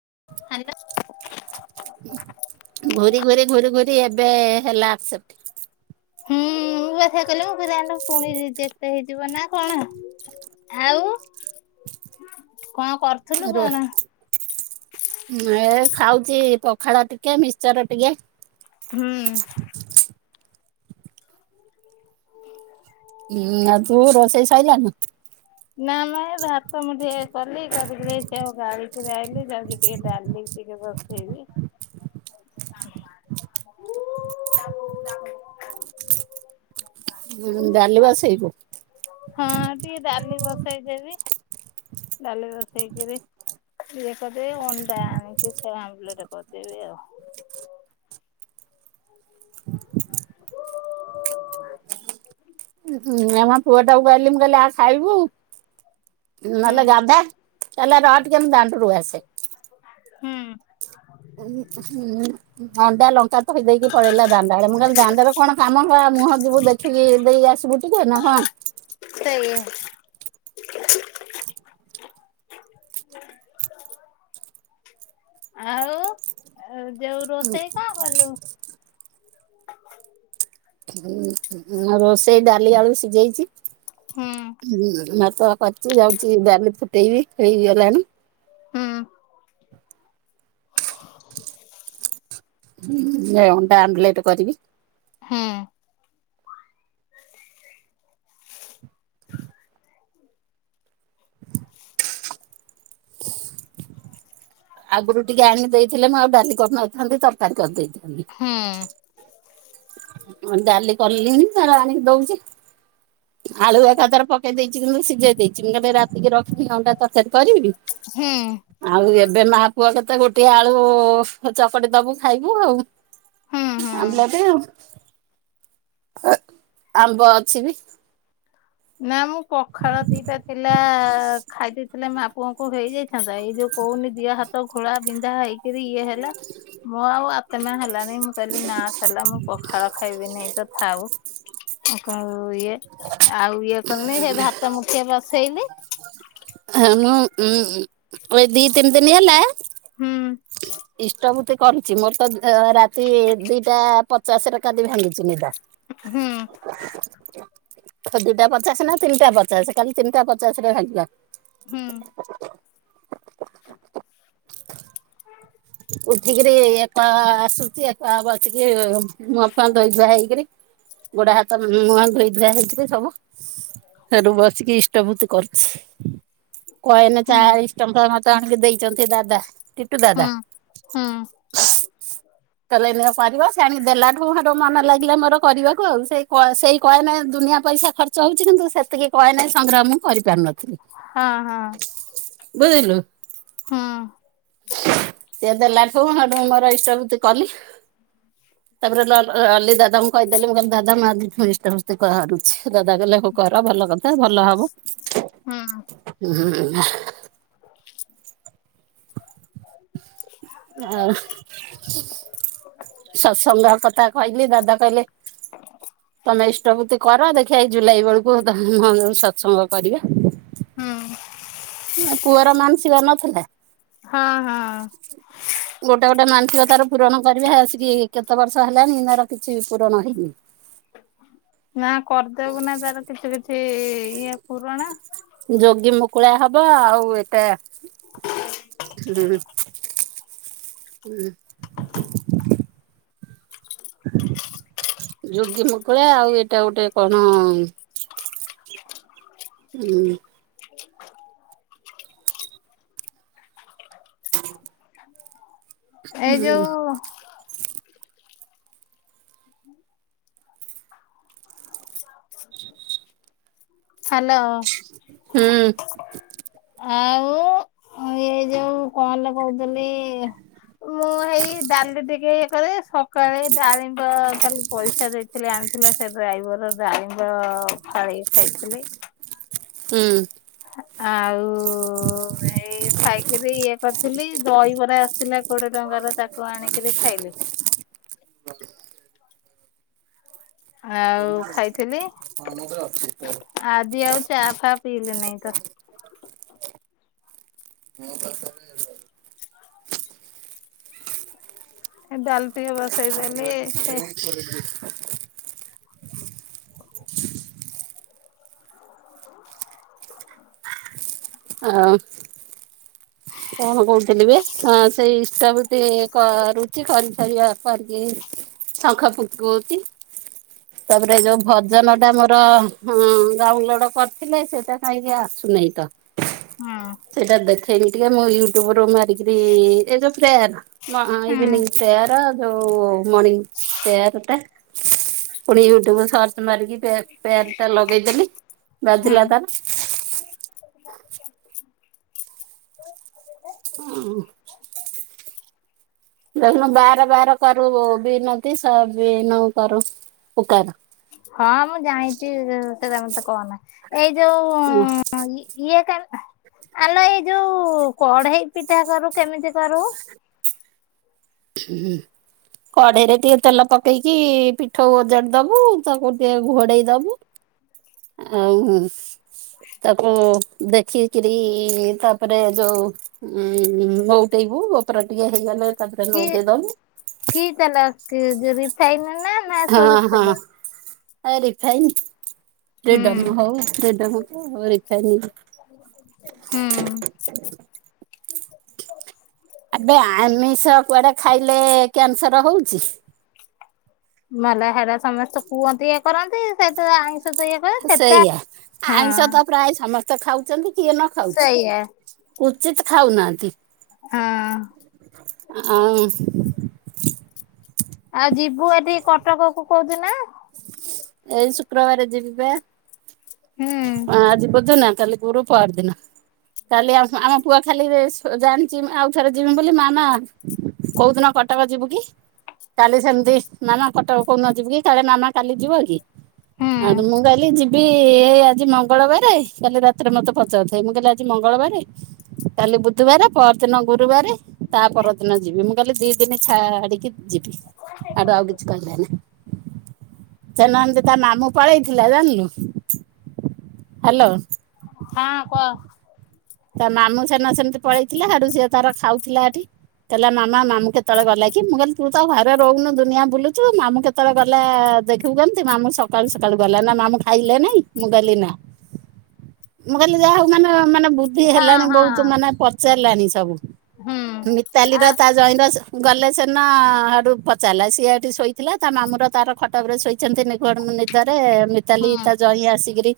Hello. ଘୁରି ଘୁରି ଘୁରି ଘୁରି ଏବେ ହେଲା ଆକ୍ସସେପଟ୍। ହୁଁ ମୁଁ ବା ସେଇ କହିଲିି ମୁଁ କ ପୁଣି ରେଜେଟ୍ ହେଇଯିବ ନା କଣ? ଆଉ କଣ କରୁଥିଲୁ କଣ? ଉ ଏ ଖାଉଛି ପଖାଳ ଟିକେ ମିକଚର ଟିକେ। ହୁଁ। ହୁଁ ଆଉ ତୁ ରୋଷେଇ ସଇଲାଣି? ନା ମ ଏ ଭାତ ମୁଁ ଟିକେ କଲି ତାକୁ [unintelligible] ଗାଳି ଆଇଲି ଯାଉଛି ଟିକେ ଡା ଲି ଟିକେ ବସେଇବି। ଉ ଡାଲି ଆ ବସେଇବୁ? ହଁ ଟିକେ ଡାଲି ବସେଇ ଦେବି ଡାଲି ବସେଇକିରି ଇଏ କରିଦେବି ଅଣ୍ଡା ଆନିକି ସେ ଆମ୍ବଲେଟ୍ କରି ଦେବି ଆଉ। ଉଁ ଆମ ପୁଅ ଟାକୁ କହିଲି ମୁଁ କହିଲି ଆ ଖାଇବୁ ହୁଁ। ନେହଲେ ଗାଧା କହିଲା ରହ ଟିକିଏ ମୁଁ ଦାଣ୍ଡରୁ ଆସେ। ହୁଁ। ହୁଁ ଅଣ୍ଡା ଲଙ୍କା ତୋଇ ଦେଇକି ପଳେଇଲା ଦାଣ୍ଡାଆଡେ ମୁଁ କହିଲି ଦାଣ୍ଡରେ କଣ କାମ କ ମୁହଁ ଯିବୁ ଦେଖିକି ଦେଇକ ଆସିବୁ ଟିକେ ନା ହଁ। ଠ [inaudible] ଆଉ [inaudible] ଯୋଉ ରୋଷେଇ କଣ କଲୁ? ହଁ ଆ ରୋଷେଇ ଡାଲି ଆଳୁ ସିଝେଇଛି। ହୁଁ ତ କରିଚ ଯାଉଛି ଡାଲି ଫୁଟେଇବି ହେଇି ଗଲାଣି। ହୁଁ। ଏ ଅଣ୍ଡା ଆମଲେଟ୍ କରିବି। ହୁଁ। ଆଗୁରୁ ଟିକେ ଆଣିକି ଦେଇଥିଲେ ମୁଁ ଆଉ ଡାଲି କରି ନଥାନ୍ତି, ତରକାରୀ କରି ଦେଇଥାନ୍ତି। ହୁଁ। ମୁଁ ଡାଲି କଲିଣି ତାର ଆଣିକି ଦଉଛି। ଆଳୁ ଏକାଥରେ ପକେଇ ଦେଇଛି, କିନ୍ତୁ ସିଝେଇ ଦେଇଛି ମୁଁ [unintelligible] ରାତିକି ରଖିବି ଅଣ୍ଡା ତରକାରୀ କରିବି। ହୁଁ। ଆଉ ଏବେ ମା ପୁଅ କେତେ ଗୋଟିଏ ଆଳୁ ଚକଡି ଦବୁ ଖାଇବୁ ଆଉ। ହୁଁ ହୁଁ। [unintelligible] ଅ ଆମ୍ବ ଅଛି ବି। ନା ମୁଁ ପଖାଳ ଦିଟା ଥିଲା ଖାଇଦେଇଥିଲେ ମା ପ [unintelligible] ହେଇଯାଇଥାନ୍ତା ଏଇ ଯୋଉ କହୁନି ଦିହ ହାତ ଘୋଳା ବିନ୍ଧା ହେଇକିରି ଇଏ ହେଲା। ମୁଁ ଆଉ ଆତ୍ମା ହେଲାନି, ମୁଁ କହିଲି ନା ତାହେଲା ମୁଁ ପଖାଳ ଖାଇବି ନାଇ ତ ଥାଉ। ଆଉ କଣ ଇଏ ଆଉ ଇଏ କଲିନି ହେଇ ଭାତ ମୁଠିଏ ବସେଇଲି। ହ ଲୋ ଉଁ ଏଇ ଦି ତିନି ଦିନ ହେଲା। ହୁଁ ଇଷ୍ଟବୁତ୍ତି କରିଚି ମୋର ତ ଅ ରାତି ଦିଟା ପ [unintelligible] [unintelligible] କାଲି ଭାଙ୍ଗିଚି ନିଦ ହୁଁ। ଦି ଟା ପଚାଶ ନା ତିନି ଟା ପଚାଶ କାଲି ତିନିଟା ପଚାଶ ରେ ଭାଙ୍ଗିଲା। [inaudible] ହୁଁ ଉଠିକିରି ଏକା ଆସୁଛି, ଏକା ବସିକି ମୁହଁ ଫୁହଁ ଧୋଇ ଧୁଆ ହେଇକିରି। ଗୋଡ ହାତ ମୁ ମୁହଁ ଧୋଇ ଧୁଆ ହେଇକିରି ସବୁ ଫେର ବସିକି ଇଷ୍ଟଭୂତି କରୁଛି। କଏନ ହୁଁ ଚାଳିିଶ ଟଙ୍କା ମତେ ଆଣିକି ଦେଇଛନ୍ତି ଦାଦା ଟିଟୁ ହୁଁ ଦାଦା। ହୁଁ। କହିଲେ ନିଅ କରିବ ସେ ଆଣିକି ଦେଲାଠୁ, ସେଠୁ ମନ ଲାଗିଲା ମୋର କରିବାକୁ ଆଉ ସେଇ କଏ ସେଇ କଏନ ଦୁ ଦୁନିଆ ପଇସା ଖର୍ଚ୍ଚ ହଉଛି, କିନ୍ତୁ ସେତିକି କଏନ ସଂଗ୍ରହ ମୁଁ କରି ପାରୁନ ହଁ ହଁ। ବୁଝିଲୁ। ହଁ। ସିଏ ଦେଲା ଠୁ ସେଠୁ ମୋର ଇଷ୍ଟଭୂତି କଲି। [inaudible] ତାପରେ ଲ ଲଲି ଦାଦାଙ୍କୁ କହିଦେଲି ମୁଁ କହିଲି ଦାଦା ମୁଁ ଆଜିଠୁ ଇଷ୍ଟଭୂତି କରୁଛି, ଦାଦା କହିଲେ ହଉ କର ଭଲ। ଭଲ କଥା ଭଲ ହବ ହୁଁ ହୁଁ। ଆଉ ସତ୍‌ସଙ୍ଗ କଥା କହିଲି ଦାଦା କହିଲେ ତମେ ଇଷ୍ଟଭୂତି କର ଦେଖିବା ଏଇ ଜୁଲାଇ ବେଳୁକୁ [unintelligible] ସତ୍‌ସଙ୍ଗ କରିବା। ହୁଁ। ଏ ପୁଅର ମାନସିକ ନଥିଲା। ହଁ ହଁ। କିଏ ତାର ପୂରଣ କରିବ ଆସିକି କେତେ ବର୍ଷ ହେଲାଣି, ମୋର କିଛି ପୂରଣ ହେଇନି। ନା କରିଦବୁ ନା ତାର କିଛି କିଛି ଇଏ ପୂରଣ ଯୋଗୀ ମୁକୁଳା ହବ ଆଉ ଏଟା ହୁଁ ହୁଁ। ଯୋଗୀ ମୁକୁଳା ଆଉ ଏଇଟା ଗୋଟେ କଣ ହୁଁ। [inaudible] ଏଇ ଯୋଉ ହ୍ୟାଲୋ। ହୁଁ। ଆଉ ଇଏ ଯୋଉ କଣଲୋ କହୁଥିଲି। ମୁଁ ହେଇ ଡାଲି ଟିକେ ଇଏ କରେ ସକାଳେ ଡାଳିମ୍ବ କାଲି ପଇସା ଦେଇଥିଲି ଆଣି ଥିଲା ସେ ଡ୍ରାଇଭର ଡାଳିମ୍ବ ଫାଳିଏ ଖାଇଥିଲେ। ହୁଁ। ଆଉ ଏଇ [inaudible] ଖାଇକିରି ଇଏ କରିଥିଲି ଦହିବରା ଥିଲା କୋଡିଏ ଟଙ୍କାର ତାକୁ ଆଣିକିରି ଖାଇଲି। ଆଉ ଖାଇଥିଲି ଆଜି ଆଉ ଚା ଫା ପିଇଲି ନାଇଁ। ଚା। ମୋ ପାଖରେ ଡାଲି ଟିକେ ବସେଇଦେଲି ହେ ଅଁ ହ। [inaudible] କଣ କହୁଥିଲି ବେ ହଁ ସେଇ ଇଷ୍ଟା [unintelligible] କରୁଚି କରି ସାରିବା କରିକି ଶଙ୍ଖ ଫୁଙ୍ଖୁଚି। ତାପରେ ଯୋଉ ଭଜନ ଟା ମୋର ହଁ ଡାଉନଲୋଡ କରିଥିଲେ ସେଟା କାହିଁକି ଆସ ନାହିଁ ତ ହୁଁ ସେଇଟା ଦେଖେଇନି ଟିକେ ମୁଁ ୟୁଟ୍ୟୁବୁ ରୁ ଗି ଇଏ ଯୋଉ ପ୍ରେୟର ହୁଁ ଇଭିନିଂ ପ୍ରେୟର ହୋଉ ମଣିଙ୍ଗ ପ୍ରେୟାର ଟା ପୁଣି ୟୁଟ୍ୟୁବ ରୁ ସର୍ଚ୍ଚ ମାରିକି ପ୍ରେୟାର ପ୍ରେୟାର ଟା ଲଗେଇଦେଲି ବାଜିଲା ହୁଁ। ତାର [inaudible] ଉଁ ହୁଁ। ଦେଖୁନ ବାର ବାର କରୁ ବିନତି ସେ ବିନୁ କରୁ ଉପକାର। ହଁ ମୁଁ ଜାଣିଛି ସେଟା ମତେ କହନା, ଏଇ ଯୋଉ ଇଏ କା ଆଲୋ ଏଇ ଯୋଉ କଢେଇ ପିଠା କରୁ କେମିତି କରୁ? [inaudible] କଢେଇରେ ଟିକେ ତେଲ ପକେଇକି ପିଠଉ ଓଜାଡିଦବୁ ତାକୁ ଟିକେ ଘୋଡେଇ ଦବୁ। ଆଉ ତାକୁ ଦେଖିକିରି ତାପରେ ଯୋଉ ନୋଉଟେଇବୁ ଉପୋର ଟିକେ ହେଇଗଲେ କି ନୋଉଟେଇଦବୁ। କି ତେଲ କି ରିଫାଇନ ନା ନା ହଁ ସୋରିଷ ହଁ ତେଲ? ରିଫାଇନ। ହୁଁ ଫ୍ରୀଡମ୍ ହଉ ଫ୍ରୀଡମ୍ କୁ ରିଫାଇନ ହୁଁ। ଆବେ ଆମିଷ କୁଆଡେ ଖାଇଲେ କ୍ୟାନସର ହଉଛି? ମଲା ହେରା ସମସ୍ତେ କୁହନ୍ତି। କରନ୍ତି ସେତ ଆଇଁଷ ତ ଇଏ କରେ ସେଟା ସେଇଆ। ହଁ। ଆଇଁଷ ପ୍ରାୟ ତ ସମସ୍ତେ ଖାଉଛନ୍ତି କିଏ ନ ଖାଉଛି ସେଇଆ ଉଚିତ ଖାଉନାହାନ୍ତି। ହଁ। ଆଉଁ। ଆଉ ଯିବୁ ଏଠି କଟକ କୁ କୋଉ ଦିନ? ଏଇ ଶୁକ୍ରବାର ଯିବି ପା। ହୁଁ ହଁ, ଆଜି ବୁଧୁ ନା କାଲିି ଗୁରୁ ପଅରଦିନ। କାଲି ଆମ ଆମ ପୁଅ ଖାଲି ସ ଜାଣିଛି, ଆଉ ଥରେ ଯିମି ବୋଲି ମାମା କୋଉଦିନ କଟକ ଯିବୁ କି? କାଲି ସେମିତି! ମାମା କଟକ କୋଉ ଦିନଯିବୁ କି କାଳେ ମାମା କାଲି ଯିବ କି? ହୁଁ ଆତ୍ ମୁଁ କଇଲି ଜିବିି-ଇ-ଇ-ହେଇ ଆ ଆଜି ମଙ୍ଗଳବାରେ କାଲି ରାତିରେ ମତେ ପଚାରୁଥାଏ ମୁଁ କହିଲି ଆଜି ମଙ୍ଗଳବାରେ କାଲି ବୁଧବାରେ ପରଦିନ ଗୁରୁବାରେ ତା ପରଦିନ ଯିବି। ମୁଁ କହିଲି ଦି ଦିନ ଛା-ଆ-ଆଡିକି ଯିବି। ଆଡୁ ଆଉ କିଛି କହିଲେ ନି। ସେ ନାନ୍ତି। ତା ମାମୁଁ ପଳେଇଥିଲା, ଜାଣିଲୁ। ହ୍ୟାଲୋ! ହଁ କହ, ତା ମାମୁଁ ସେନ ଅ ସେମିତି ପଳେଇଥିଲା। ହେଠୁ ସିଏ ତାର ଖାଉଥିଲା ଏଠି। କହିଲା ମାମା, ମାମୁଁ କେତେବେଳେ ଗଲା କି? ମୁଁ କହିଲି ତୁ ତ ଘରେ ରହୁନୁ ଦୁନିଆ ବୁଲୁଛୁ। ମାମୁଁ କେତେବେଳେ ଗଲା-ଆ ଦେଖିବୁ କେମିତି? ମାମୁଁ ସକାଳୁ ସକାଳୁ ଗଲା ନା। ମାମୁଁ ଖାଇଲେ ନାଇଁ? ମୁଁ କହିଲି ନା। [unintelligible] ମୁଁ କହିଲି, ଯାହା ହଉ ମାନେ ମାନେ ବୁଦ୍ଧି ହଁ ହେଲାଣି ହଁ ବହୁତ। ମାନେ ପଚାରିଲାଣି ସବୁ। ହୁଁ ମିତାଲି ଆ ର ତା ଜଇଁର ସ ଗଲେ। ସେନା ହାଟୁ ପଚାରିଲା। ସିଏ ଏଠି ଶୋଇଥିଲା ତା ମାମୁଁ ର ତାର ଖଟପରେ ଶୋଇଛନ୍ତି ନିଘୋଡ଼ ନିଦରେ-ଏ। ମିତାଲି ହୁଁ ତା ଜଇଁ ଆସିକିରି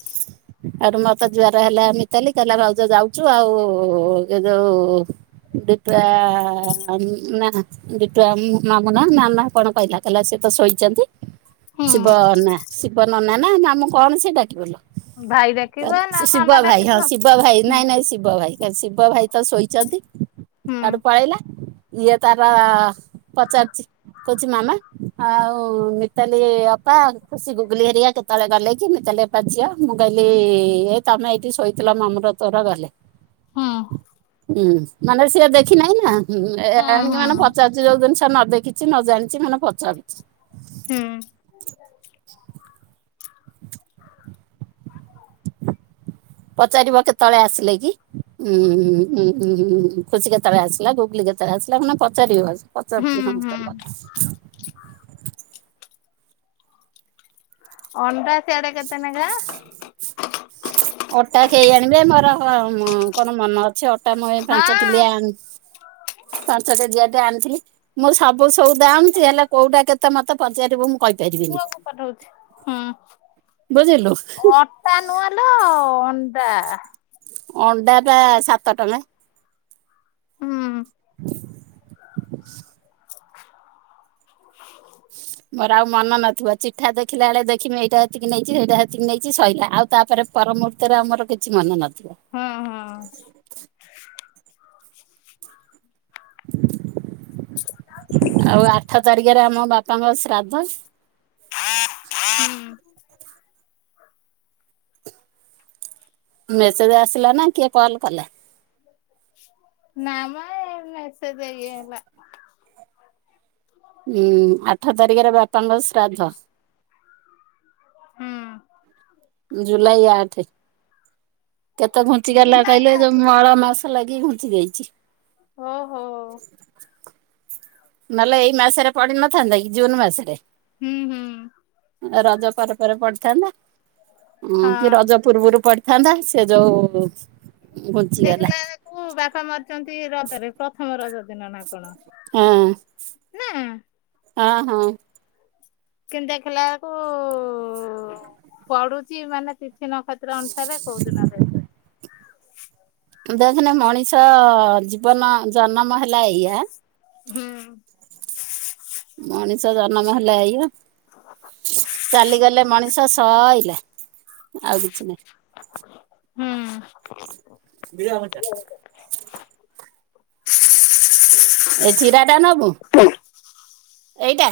ଆ ମୋତେ ଜୁଆର ହେଲା ମିତାଲି! କହିଲା ଭାଉଜ ଯାଉ ଚୁ ଆଉ-ଉ ଏ ଯଉ ଦୁତୁଆ-ଆ-ଆ ନା। ଦିଟୁଆ ନାମ ନା ନା କଣ କହିଲା? କହିଲା ସେ ତ ଶୋଇଛନ୍ତି। ଶିବ ହୁଁ। ନା ଶିବ ନନା ନା, ମାମୁଁ କଣ ସେ ଡାକିିବ ଲୋ? ଭାଇ ତାର, ଡାକିବ ନା ଶିବୁଆ ମାମା ଭାଇ ହଁ, ଡାକିଥିବ? ଶିବଭାଇ ହୁଁ ନାଇଁ, ନାଇଁ ଶିବ ଭାଇ କ ଶିବ ଭାଇ ତ ଶୋଇଛନ୍ତି। ହୁଁ ଆଡୁ ପଳେଇଲା। ଇଏ ତାରା ପଚାରୁଚି। କହୁଛି! ମାମା ଆଉ ମିତାଲି ଅପା, ଖୁସି ଗୁଗୁଲି ହେରଆ କେତେବେଳେ ଗଲେ କି? ମୁଁ ତ କଲେ ପାଚିଆ, ମୁଁ କହିଲି-ଇ ଏ ତମେ ଏଇଠି ଶୋଇଥିଲ, ମାମୁଁ ର ତୋର ଗଲେ। ହଁ। ହୁଁ ମାନେ ସିଏ ଦେଖି ନାହିଁ ନାଁ ଏ-ଏ -ଏଣିକି ହୁଁ ମାନେ ପଚାରୁଛି, ଯୋଉ ଦିନିଷ ସେ ନ ଦେଖିଛି, ନ ଜାଣିଛି, ମାନେ ପଚାରୁଛି। ହୁଁ। ପଚାରିବ କେତଳେ ଆସିଲେ କି? ଉଁ ଉଁ ହୁ ଉଁହୁ ହୁ, ଖୁସି କେତେଳେ ଆସିଲା? ଗୁଗଲି କେ କେତେଳେ ଆସିଲା। ମାନେ ପଚାରିବ ହୁଁ ପଚାରୁଛି ହୁଁ ସମସ୍ତଙ୍କ କଥା। ଅଣ୍ଡା ସେଆଡେ କେତେନାଖା? ଅଟା ଖେଇ ଆଣିବେ। ମୋର-ଅ-ମ କଣ ମନ ଅ ଛି। ଅଟା ମଇ ପାଞ୍ଚ କିଲିଆ ହଁ ଆଣ। ପାଞ୍ଚ କେଜିଆ ଆଣିଥିଲି। ମୁଁ ସବୁ ସଉଦା ଆଣୁଛି ହେଲେ, କୋଉଟା କେତେ ମତେ ପଚାରିବୁ? ମୁଁ କହିପାରିବିନି। ପୁଅକୁ ପଠଉଛି। ବୁଝିଲୁ ହୁଁ ଅଟା ନୂଆଲୋ ଅ ଦାଆଃ। ଅଣ୍ଡା ଟା ସାତ ଟଙ୍କା। ହୁଁ। [unintelligible] [unintelligible] ମୋର ଆଉ ମନ ନଥିବ। ଚିଠା ଦେଖିଲା ବେଳେ ଦେଖମି ଏଇଟା ଏତିକି ନେଇଛି, ସେଇଟା ଏତିକି ନେଇଛି, ସଇିଲା। ଆଉ ତାପରେ ପରମୂହୂର୍ତ୍ତରେ ଆମର କିଛି ମନେ ନଥ ହୁଁ ହୁଁ। ଆଉ ଆଠ ତାରିଖ ରେ ଆମ ବାପାଙ୍କ ଶ୍ରାଦ୍ଧ। ମେସେଜ ଆସିଲା ନା, କିଏ କଲ କଲା? ନା-ଆ ମ ମେସେଜ ଇଏ ହେଲା। ହୁଁ ଆଠ ତାରିଖରେ ବାପାଙ୍କ ଶ୍ରାଦ୍ଧ। ହୁଁ। ଜୁଲାଇ ଆଠେ କେତେ ଘୁଞ୍ଚି ଗଲା ଜୁଲାଇ କହିଲେ ଏଇ ଯୋଉ ଆଠରେ ମଳ ମାସ ଲାଗି। କି ଘଞ୍ଚି ଯାଇଚି। ଓ ହୋ। ନହେଲେ ଏଇ ମାସରେ ପଡି ନଥାନ୍ତା କି ଜୁନ୍ ମାସରେ। ହୁଁ ହୁଁ। ରଜ ପରେ ପରେ ପଡିଥାନ୍ତା କି ହଁ। ରଜ ପୂର୍ବରୁ ପଡି ଥାନ୍ତା ସେ ଯୋଉ ଘୁଞ୍ଚିଗଲା ଦେଖିଲାକୁ ବେଳକୁ ବାପା ମରିଚନ୍ତି ରଜରେ ପ୍ରଥମ ରଜ ଦିନ ନା କଣ। ହଁ। ନା ହଁ ହଁ। କିନ୍ତୁ ଦେଖିଲାବେଳକୁ ପଡୁଚି ମାନେ ତି ଥି ନକ୍ଷେତ୍ର ଅନୁସାରେ କୋଉ ଦିନ ଦେଖେ। ଦେଖନି ମଣିଷ ଜୀବନ ଜନ୍ମ ହେଲା ଏଇଆ ହୁଁ। ମଣିଷ ଜନମ ହେଲା ଆଇ। ଚାଲିଗଲେ ମଣିଷ ସଇଲା ଆଉ କିଛି ନାହିଁ। ହୁଁ। ଏ ଚିରାଟା ନବୁ। ଏଇଟା